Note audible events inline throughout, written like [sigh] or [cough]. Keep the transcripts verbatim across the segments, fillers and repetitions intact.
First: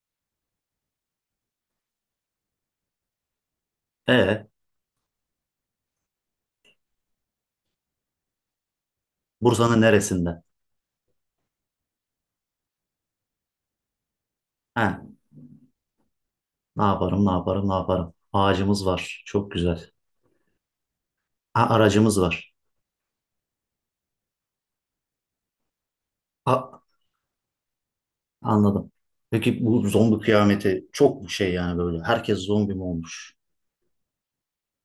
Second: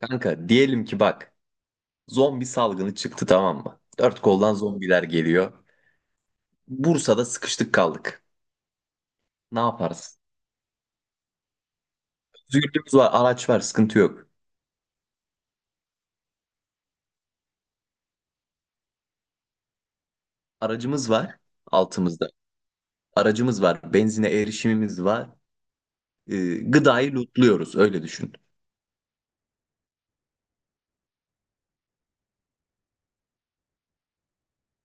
Kanka diyelim ki bak, zombi salgını çıktı, tamam mı? Dört E, koldan zombiler geliyor. Bursa'da sıkıştık kaldık. Ne Bursa'nın yaparız? neresinde? Özgürlüğümüz var, araç var, sıkıntı yok. He, ne yaparım, ne yaparım, ne yaparım? Ağacımız var. Çok güzel. Aracımız var Ha, aracımız altımızda. var. Aracımız var, benzine erişimimiz var. Ee, A, gıdayı lootluyoruz, öyle düşün. anladım. Peki bu zombi kıyameti çok şey yani böyle. Herkes zombi mi olmuş?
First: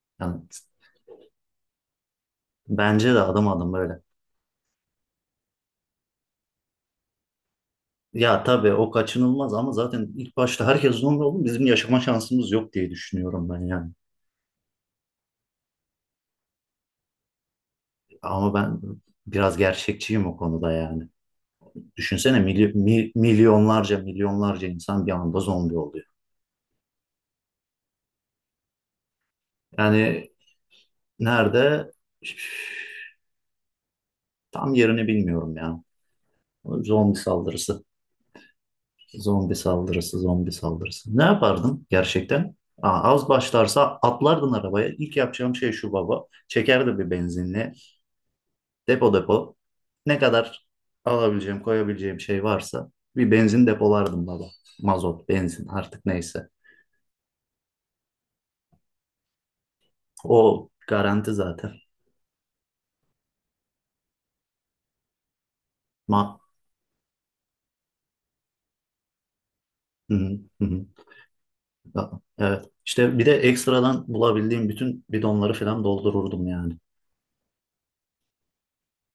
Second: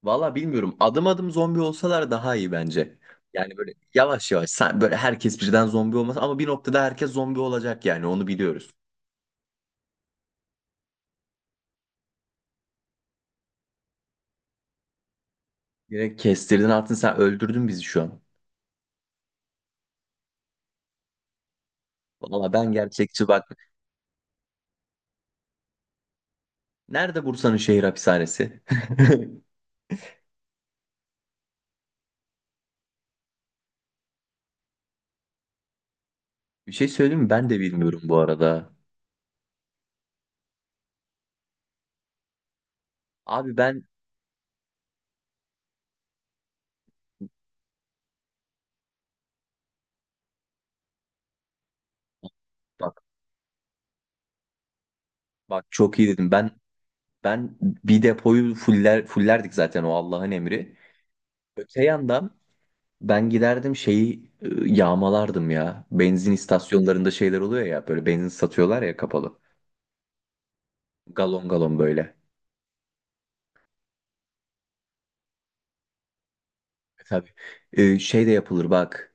Valla Yani bilmiyorum, adım adım zombi olsalar daha iyi bence. bence de adım Yani adım böyle böyle. yavaş yavaş sen- böyle herkes birden zombi olmaz ama bir noktada herkes zombi olacak, yani onu Ya biliyoruz. tabii o kaçınılmaz ama zaten ilk başta herkes zombi oldu. Bizim yaşama şansımız yok diye düşünüyorum ben yani. Direkt kestirdin attın, sen öldürdün bizi şu an. Ama ben biraz gerçekçiyim o konuda yani. Düşünsene Valla ben milyon, gerçekçi bak. milyonlarca milyonlarca insan bir anda zombi oluyor. Nerede Bursa'nın şehir hapishanesi? [laughs] Yani, nerede? Tam yerini bilmiyorum ya. Bir şey Zombi söyleyeyim mi? Ben de saldırısı. bilmiyorum bu arada. Zombi saldırısı, zombi saldırısı. Ne yapardım gerçekten? Aa, az Abi ben başlarsa atlardın arabaya. İlk yapacağım şey şu baba. Çekerdim bir benzinli. Depo depo. Ne kadar alabileceğim, koyabileceğim şey varsa bak bir benzin depolardım baba. Mazot, bak, benzin çok artık iyi dedim. neyse. Ben ben bir depoyu fuller fullerdik zaten, o Allah'ın O emri. garanti zaten. Öte yandan ben giderdim, şeyi e, yağmalardım ya. Benzin Ma istasyonlarında şeyler oluyor ya, böyle benzin satıyorlar ya, kapalı. Hı hı, hı hı. Galon galon böyle. Evet. İşte bir de ekstradan bulabildiğim bütün bidonları falan doldururdum yani. E, tabii. E, şey de yapılır bak.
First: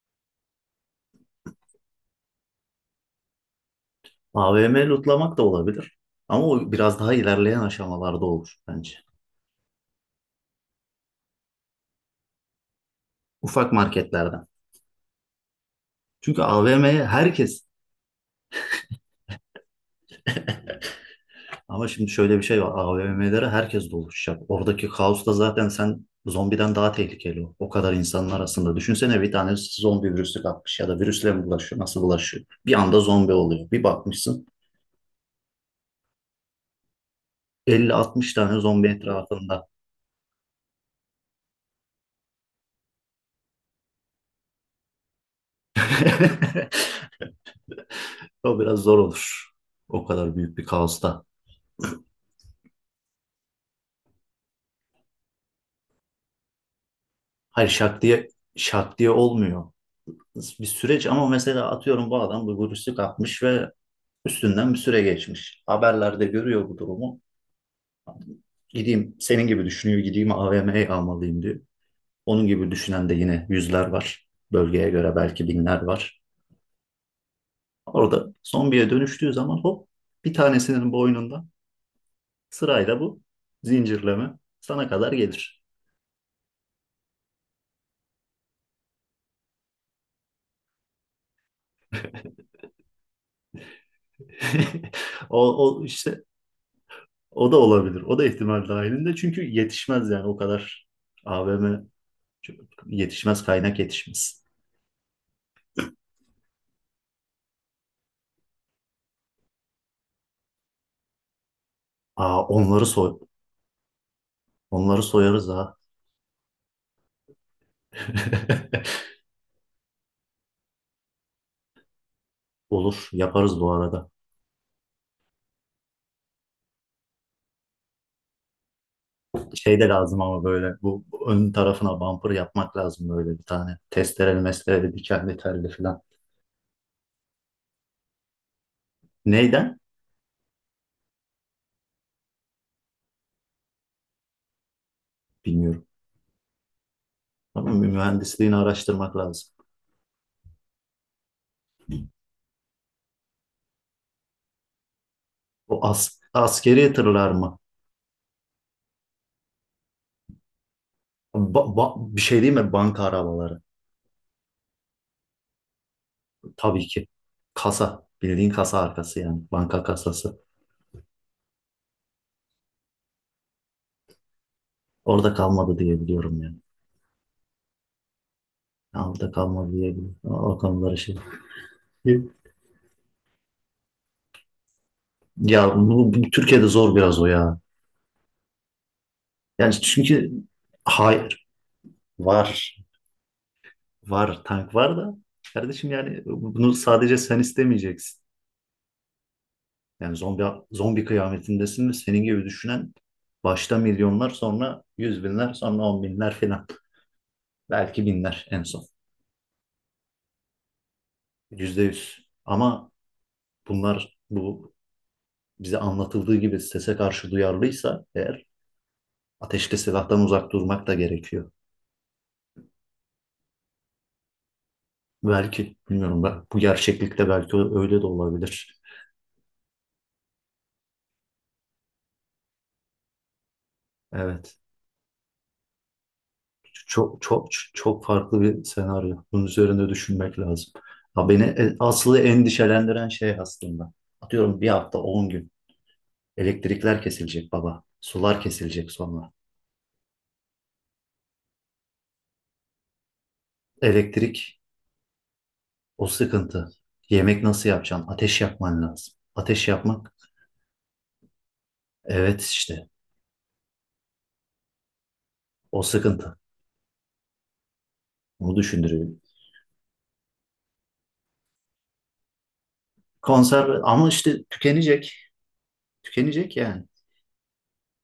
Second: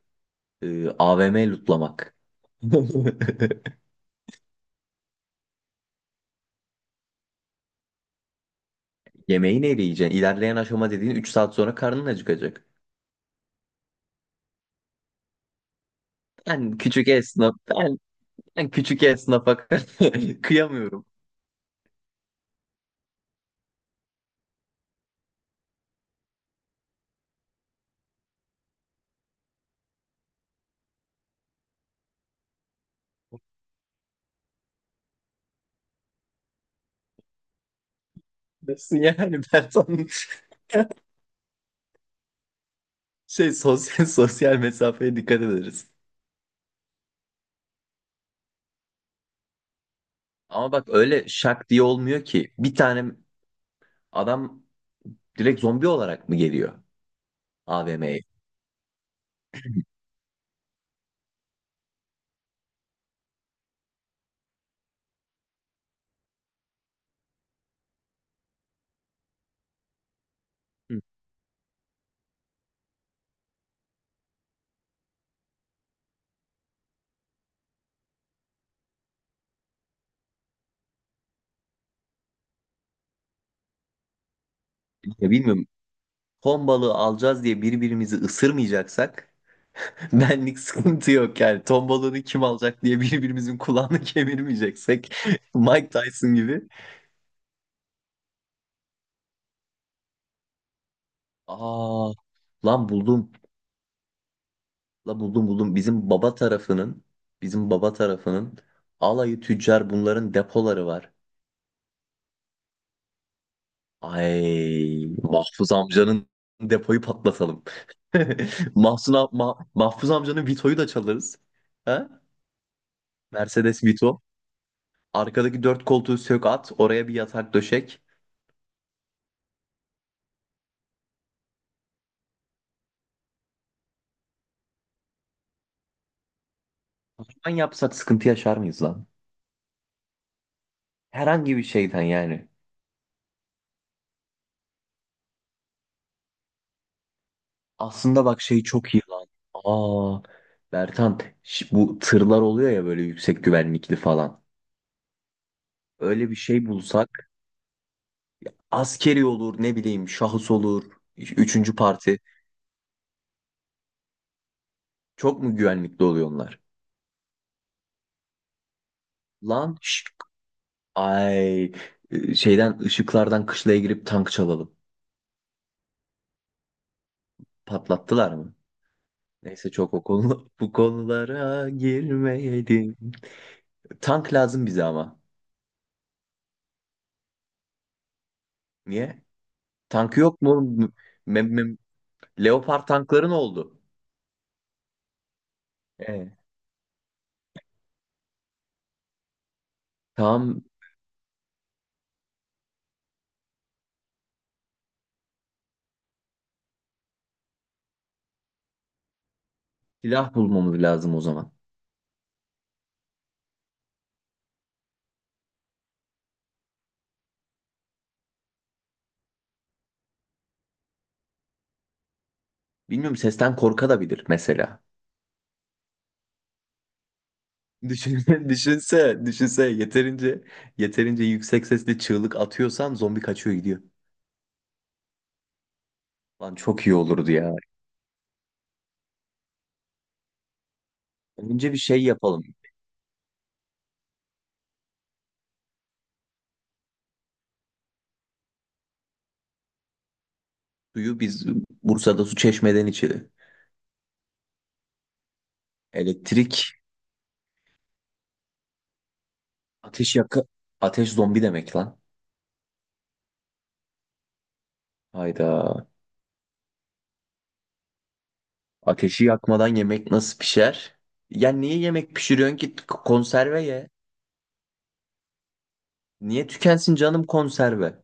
E, A V M lootlamak. [laughs] A V M lootlamak da olabilir. Ama o biraz daha ilerleyen aşamalarda olur bence. Yemeği neyle yiyeceksin? İlerleyen aşama dediğin üç saat sonra karnın acıkacak. Ufak marketlerden. Çünkü Ben A V M'ye küçük esnaf, herkes, ben, ben küçük esnafa [laughs] kıyamıyorum. ama şimdi şöyle bir şey var. A V M'lere herkes doluşacak. Oradaki kaos da zaten sen zombiden daha tehlikeli o. O kadar insanın arasında. Düşünsene bir tane zombi virüsü kapmış ya da virüsle mi bulaşıyor? Nasıl bulaşıyor? Bir anda zombi oluyor. Bir bakmışsın elli altmış tane zombi Nasıl yani, etrafında. ben sana- [laughs] şey, sosyal sosyal mesafeye dikkat ederiz. [laughs] O biraz zor olur. O kadar büyük bir Ama bak, kaosta. öyle şak diye olmuyor ki. Bir tane adam direkt zombi olarak mı geliyor Hayır, şak A V M'ye? diye şak diye olmuyor. Bir süreç ama mesela atıyorum bu adam bu virüsü kapmış ve üstünden bir süre geçmiş. Haberlerde görüyor bu durumu. Gideyim senin gibi düşünüyor, gideyim A V M'ye almalıyım diyor. Onun gibi düşünen de yine yüzler var. Bölgeye göre belki binler var. Orada zombiye dönüştüğü zaman hop bir tanesinin boynunda sırayla bu zincirleme sana kadar Ya gelir. bilmiyorum. Ton balığı alacağız diye birbirimizi ısırmayacaksak [laughs] benlik sıkıntı yok yani. Ton balığını kim alacak diye birbirimizin kulağını [laughs] [laughs] kemirmeyeceksek O, [laughs] o Mike işte Tyson gibi. o da olabilir. O da ihtimal dahilinde çünkü yetişmez yani o kadar A V M. Aa, lan buldum. Yetişmez, kaynak yetişmez. Lan buldum buldum. Bizim baba tarafının bizim baba tarafının alayı tüccar, bunların depoları var. Aa, onları soy onları Ay, soyarız Mahfuz ha. amcanın depoyu patlatalım. [laughs] [laughs] Mahsun am- Ma- Mahfuz amcanın Vito'yu da çalarız. Ha? Olur, yaparız bu Mercedes arada. Vito. Arkadaki dört koltuğu sök at. Oraya bir yatak döşek. Şey de lazım ama böyle bu ön tarafına bumper yapmak lazım böyle bir tane. Testereli mestereli dikenli telli falan. Lan yapsak sıkıntı yaşar mıyız lan? Neyden? Herhangi bir şeyden yani. Bilmiyorum. Ama Aslında bak mühendisliğini şey, çok iyi araştırmak lan. lazım. Aa, Bertan, ş- bu tırlar oluyor ya böyle, yüksek güvenlikli falan. O as Öyle bir şey askeri tırlar bulsak, mı? askeri olur ne bileyim, şahıs olur. Üç- Ba- Üçüncü ba- parti. bir şey değil mi? Banka arabaları. Çok mu güvenlikli oluyor onlar? Tabii ki. Kasa. Bildiğin kasa arkası yani. Lan Banka şşt, kasası. ay, Ee, şeyden, ışıklardan kışlaya girip tank çalalım. Orada kalmadı diye biliyorum yani. Patlattılar mı? Altta Neyse, kalmadı çok o diyebilirim. konu O [laughs] bu konuları şey. konulara E, girmeyelim. Tank lazım bize ama. Ya bu, bu Türkiye'de zor biraz o ya. Niye? Yani Tank çünkü yok mu, oğlum? hayır, Mem mem var. Leopard tankların oldu. Var, tank var da kardeşim yani Ee, bunu sadece sen istemeyeceksin. Yani zombi tamam zombi kıyametindesin ve senin gibi düşünen başta milyonlar, sonra yüz binler, sonra on binler filan. Belki binler en son. silah bulmamız lazım o zaman. Yüzde yüz. Ama bunlar bu bize anlatıldığı gibi sese karşı duyarlıysa eğer ateşli silahtan uzak durmak da gerekiyor. Bilmiyorum, sesten korka da bilir mesela. Belki bilmiyorum ben. Bu gerçeklikte belki öyle de Düşün, [laughs] olabilir. düşünse, düşünse yeterince yeterince yüksek sesle çığlık atıyorsan zombi kaçıyor gidiyor. Evet. Lan çok iyi Çok olurdu çok ya. çok farklı bir senaryo. Bunun üzerinde düşünmek lazım. Ha, beni Önce e, bir şey asıl yapalım. endişelendiren şey aslında. Atıyorum bir hafta on gün. Elektrikler kesilecek baba. Sular kesilecek sonra. Suyu biz Bursa'da, su çeşmeden içelim. Elektrik, o sıkıntı. Elektrik, Yemek nasıl yapacaksın? Ateş yapman lazım. Ateş yapmak ateş yaka ateş zombi demek lan. evet işte o Hayda. sıkıntı. Onu düşündürüyor. Ateşi yakmadan yemek nasıl pişer? Ya niye yemek pişiriyorsun ki, K- konserve Konserve ye. ama işte tükenecek. Niye Tükenecek yani. tükensin canım konserve?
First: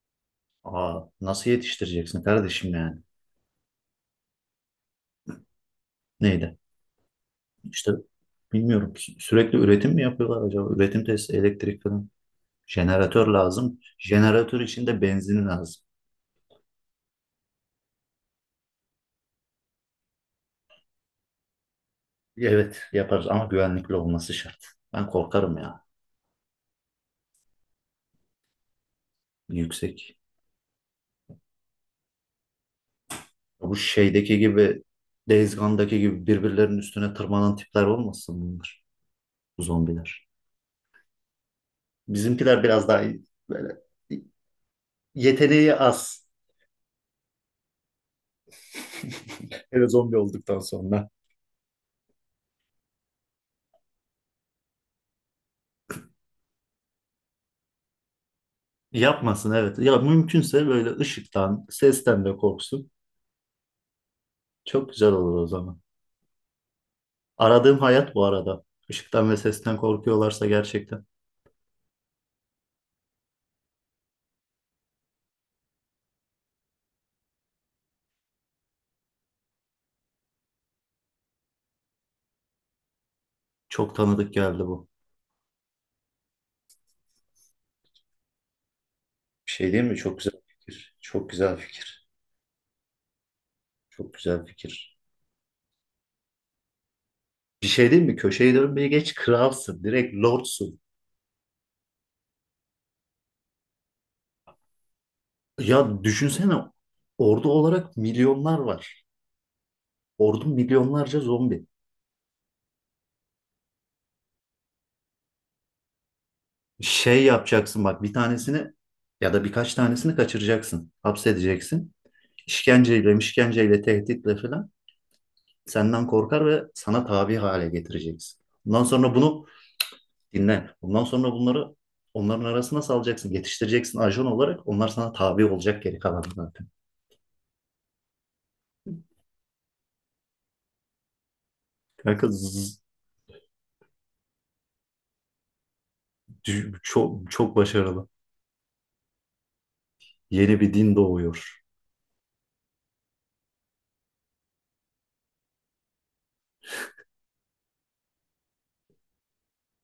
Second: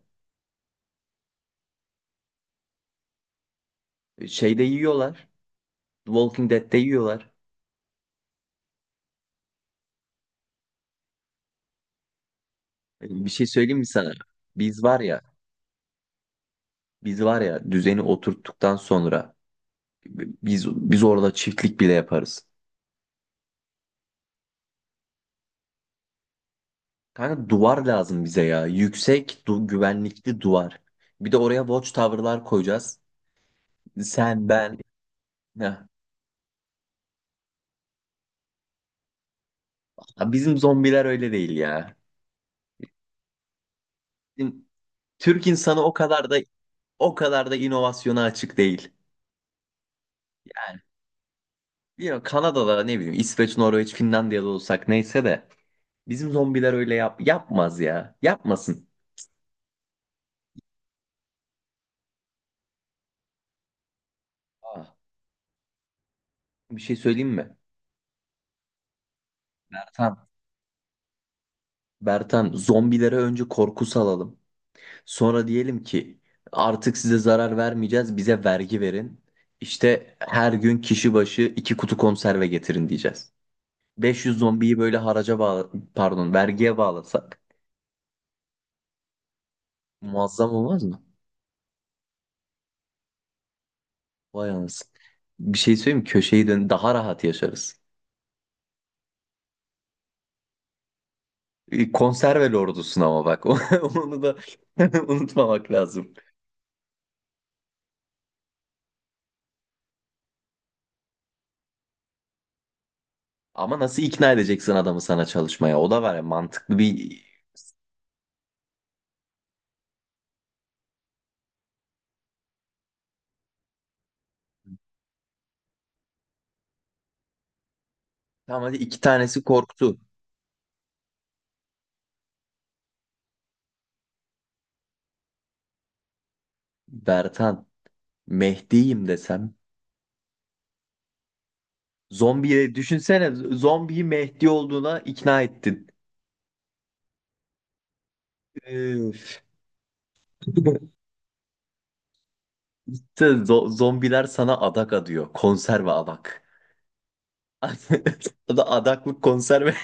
Aa, nasıl yetiştireceksin kardeşim yani? E, şeyde yiyorlar. The Walking Neydi? Dead'de yiyorlar. İşte bilmiyorum. Sü- Sürekli üretim mi yapıyorlar acaba? Üretim tesisi, elektrik falan. E, Jeneratör bir şey söyleyeyim lazım. mi sana? Jeneratör Biz için var de ya, benzin lazım. biz var ya, düzeni oturttuktan sonra e, biz biz orada çiftlik bile yaparız. Evet yaparız ama güvenlikli olması şart. Ben korkarım ya. Kanka duvar lazım bize ya. Yüksek, du Yüksek. güvenlikli duvar. Bir de oraya watchtower'lar koyacağız. Bu şeydeki Sen, ben. gibi Days Heh. Gone'daki gibi birbirlerinin üstüne tırmanan tipler olmasın bunlar? Bu zombiler. Ha, bizim zombiler öyle değil ya. Bizimkiler biraz daha iyi, böyle Bizim Türk yeteneği insanı o az. kadar da o kadar da inovasyona açık değil. [laughs] Hele zombi olduktan sonra. Bilmiyorum, Kanada'da, ne bileyim, İsveç, Norveç, Finlandiya'da olsak neyse de bizim zombiler öyle yap yapmaz ya. Yapmasın. Yapmasın evet. Ya mümkünse böyle ışıktan, sesten de korksun. Çok Aa, güzel olur o zaman. bir şey söyleyeyim mi? Aradığım hayat bu arada. Işıktan ve sesten Bertan, korkuyorlarsa gerçekten Bertan, zombilere önce korku salalım. Sonra diyelim ki artık size zarar vermeyeceğiz, bize vergi verin. İşte her gün kişi başı iki kutu konserve getirin diyeceğiz. çok tanıdık beş yüz geldi zombiyi bu. böyle haraca bağla, pardon, vergiye bağlasak Bir şey değil mi? Çok güzel muazzam olmaz fikir. mı? Çok güzel fikir. Çok güzel Vay anasını. fikir. Bir şey söyleyeyim mi? Köşeyi dön, daha rahat Bir yaşarız. şey değil mi? Köşeyi dönmeyi geç, kralsın. Direkt lordsun. E, konserve lordusun ama bak, [laughs] onu da [laughs] unutmamak Ya lazım. düşünsene ordu olarak milyonlar var. Ordu milyonlarca zombi. Ama nasıl ikna edeceksin adamı sana çalışmaya? O da var ya, mantıklı Şey bir... yapacaksın bak, bir tanesini ya da birkaç tanesini kaçıracaksın. Hapsedeceksin. İşkenceyle, işkenceyle, tehditle falan senden korkar ve sana tabi hale getireceksin. Tamam, hadi Bundan iki sonra tanesi bunu korktu. dinle. Bundan sonra bunları onların arasına salacaksın, yetiştireceksin ajan olarak. Onlar sana tabi olacak, geri kalan zaten. Bertan, Mehdi'yim desem, Kanka zzz, zombiye düşünsene, z- zombiyi Mehdi olduğuna ikna ettin. çok çok başarılı. Üf. Yeni bir din doğuyor. İşte zo- zombiler sana adak adıyor. Konserve adak. [laughs] O da adaklık konserve.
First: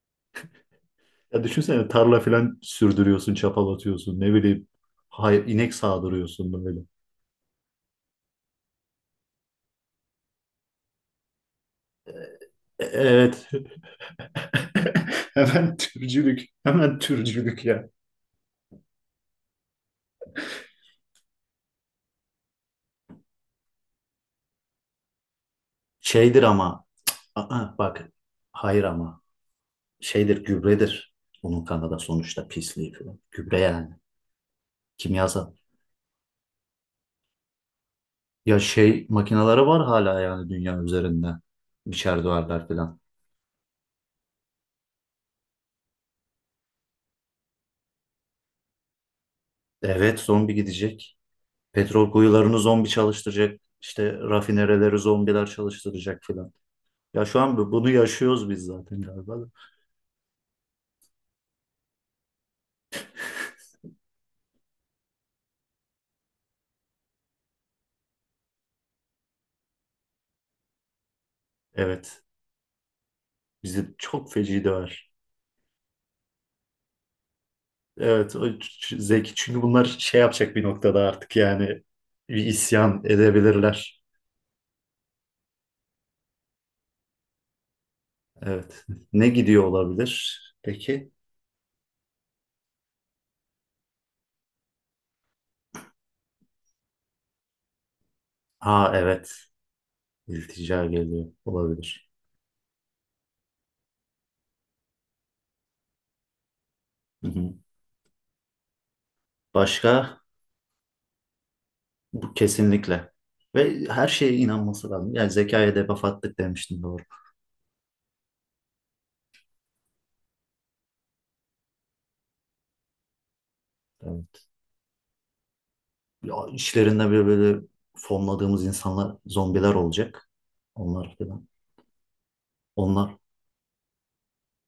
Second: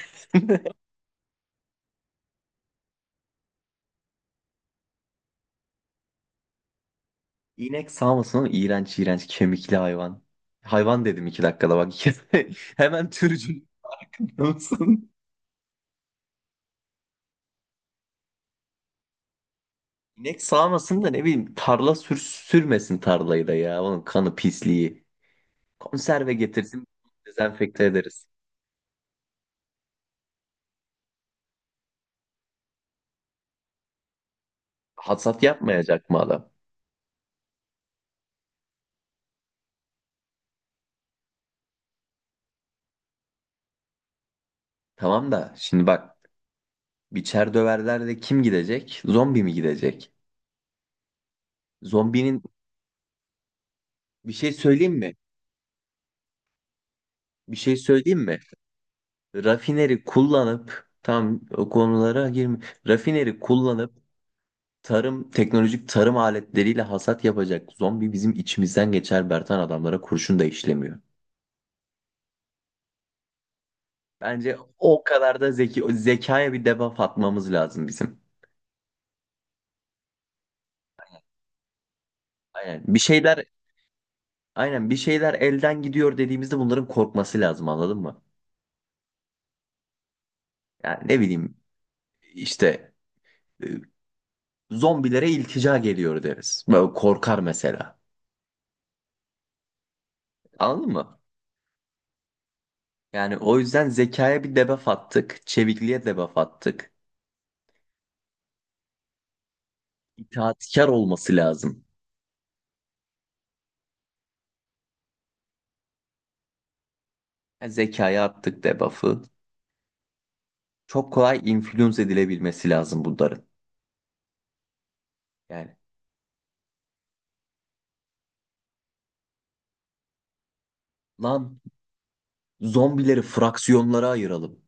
Ya düşünsene, tarla falan sürdürüyorsun, çapal atıyorsun, ne bileyim, hayır, inek sağdırıyorsun böyle. İnek sağmasın oğlum. İğrenç iğrenç kemikli hayvan. Hayvan dedim iki dakikada bak. [laughs] E- Hemen Evet. türcül. [laughs] Olsun. Hemen türcülük. Hemen türcülük ya. İnek sağmasın da ne bileyim, tarla sür sürmesin tarlayı da ya. Onun kanı, pisliği. Konserve Şeydir ama, getirsin, aa dezenfekte bak, ederiz. hayır ama şeydir, gübredir. Onun kanada sonuçta pisliği falan. Gübre yani. Hasat Kimyasal. yapmayacak mı adam? Ya şey makineleri var hala yani dünya üzerinde. Biçer duvarlar falan. Tamam da şimdi bak, biçer döverler de kim gidecek? Zombi mi gidecek? Evet, zombi gidecek. Petrol Zombinin kuyularını zombi çalıştıracak. İşte bir şey söyleyeyim rafinereleri mi? zombiler çalıştıracak falan. Ya şu Bir an bu- şey bunu söyleyeyim mi? yaşıyoruz biz zaten galiba da. Rafineri kullanıp tam o konulara girme. Rafineri kullanıp tarım teknolojik tarım aletleriyle hasat yapacak zombi bizim içimizden geçer Bertan, adamlara kurşun da işlemiyor. Evet. Bizi çok Bence feci o döver. kadar da zeki, o zekaya bir debuff atmamız lazım bizim. Evet, o ç- ç- zeki çünkü bunlar şey yapacak bir noktada artık yani bir Aynen bir isyan şeyler edebilirler. aynen bir şeyler elden gidiyor dediğimizde bunların korkması lazım, anladın mı? Evet. Ne gidiyor olabilir? Yani Peki. ne bileyim, İşte e, zombilere iltica geliyor deriz. Böyle korkar mesela. Ha, evet. İltica Anladın mı? geliyor olabilir. Yani o yüzden zekaya bir debuff attık. Çevikliğe debuff attık. Hı hı. Başka? İtaatkar olması lazım. Bu kesinlikle. Ve her şeye inanması lazım. Yani zekaya debuff attık demiştim, doğru. Yani zekaya attık debuff'ı. Çok kolay influence edilebilmesi lazım bunların. Evet. Yani Ya, işlerinde böyle böyle fonladığımız insanlar zombiler olacak. Onlar falan. lan, Onlar zombileri fraksiyonlara ayıralım.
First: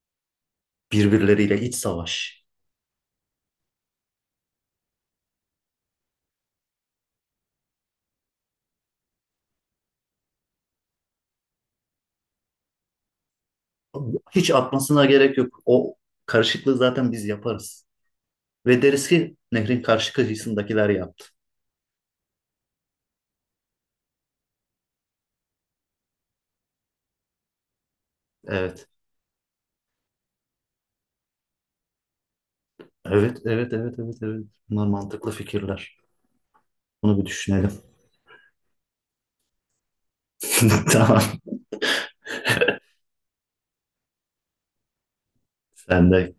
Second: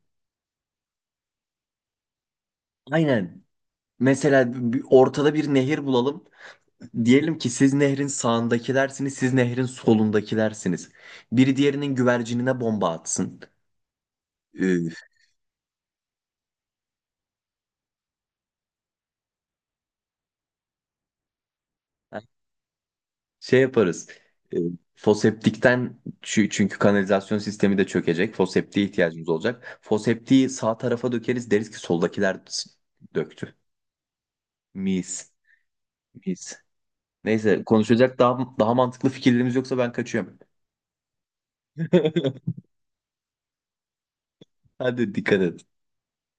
birbirleriyle iç savaş. Aynen. Mesela bir- ortada bir nehir bulalım. Diyelim ki siz nehrin sağındakilersiniz, siz nehrin solundakilersiniz. Biri diğerinin güvercinine bomba atsın. Hiç Ee, atmasına gerek yok. O karışıklığı zaten biz yaparız. Ve deriz ki nehrin karşı kıyısındakiler yaptı. şey yaparız. Ee, foseptikten, çü- çünkü kanalizasyon sistemi de çökecek. Foseptiğe Evet. ihtiyacımız olacak. Foseptiği sağ tarafa dökeriz, deriz ki soldakiler s- Evet, döktü. evet, evet, evet, evet. Bunlar mantıklı Mis. fikirler. Mis. Bunu bir Neyse, düşünelim. konuşacak daha daha mantıklı fikirlerimiz yoksa ben kaçıyorum. [laughs] Tamam. [laughs] Hadi, dikkat et. Sen de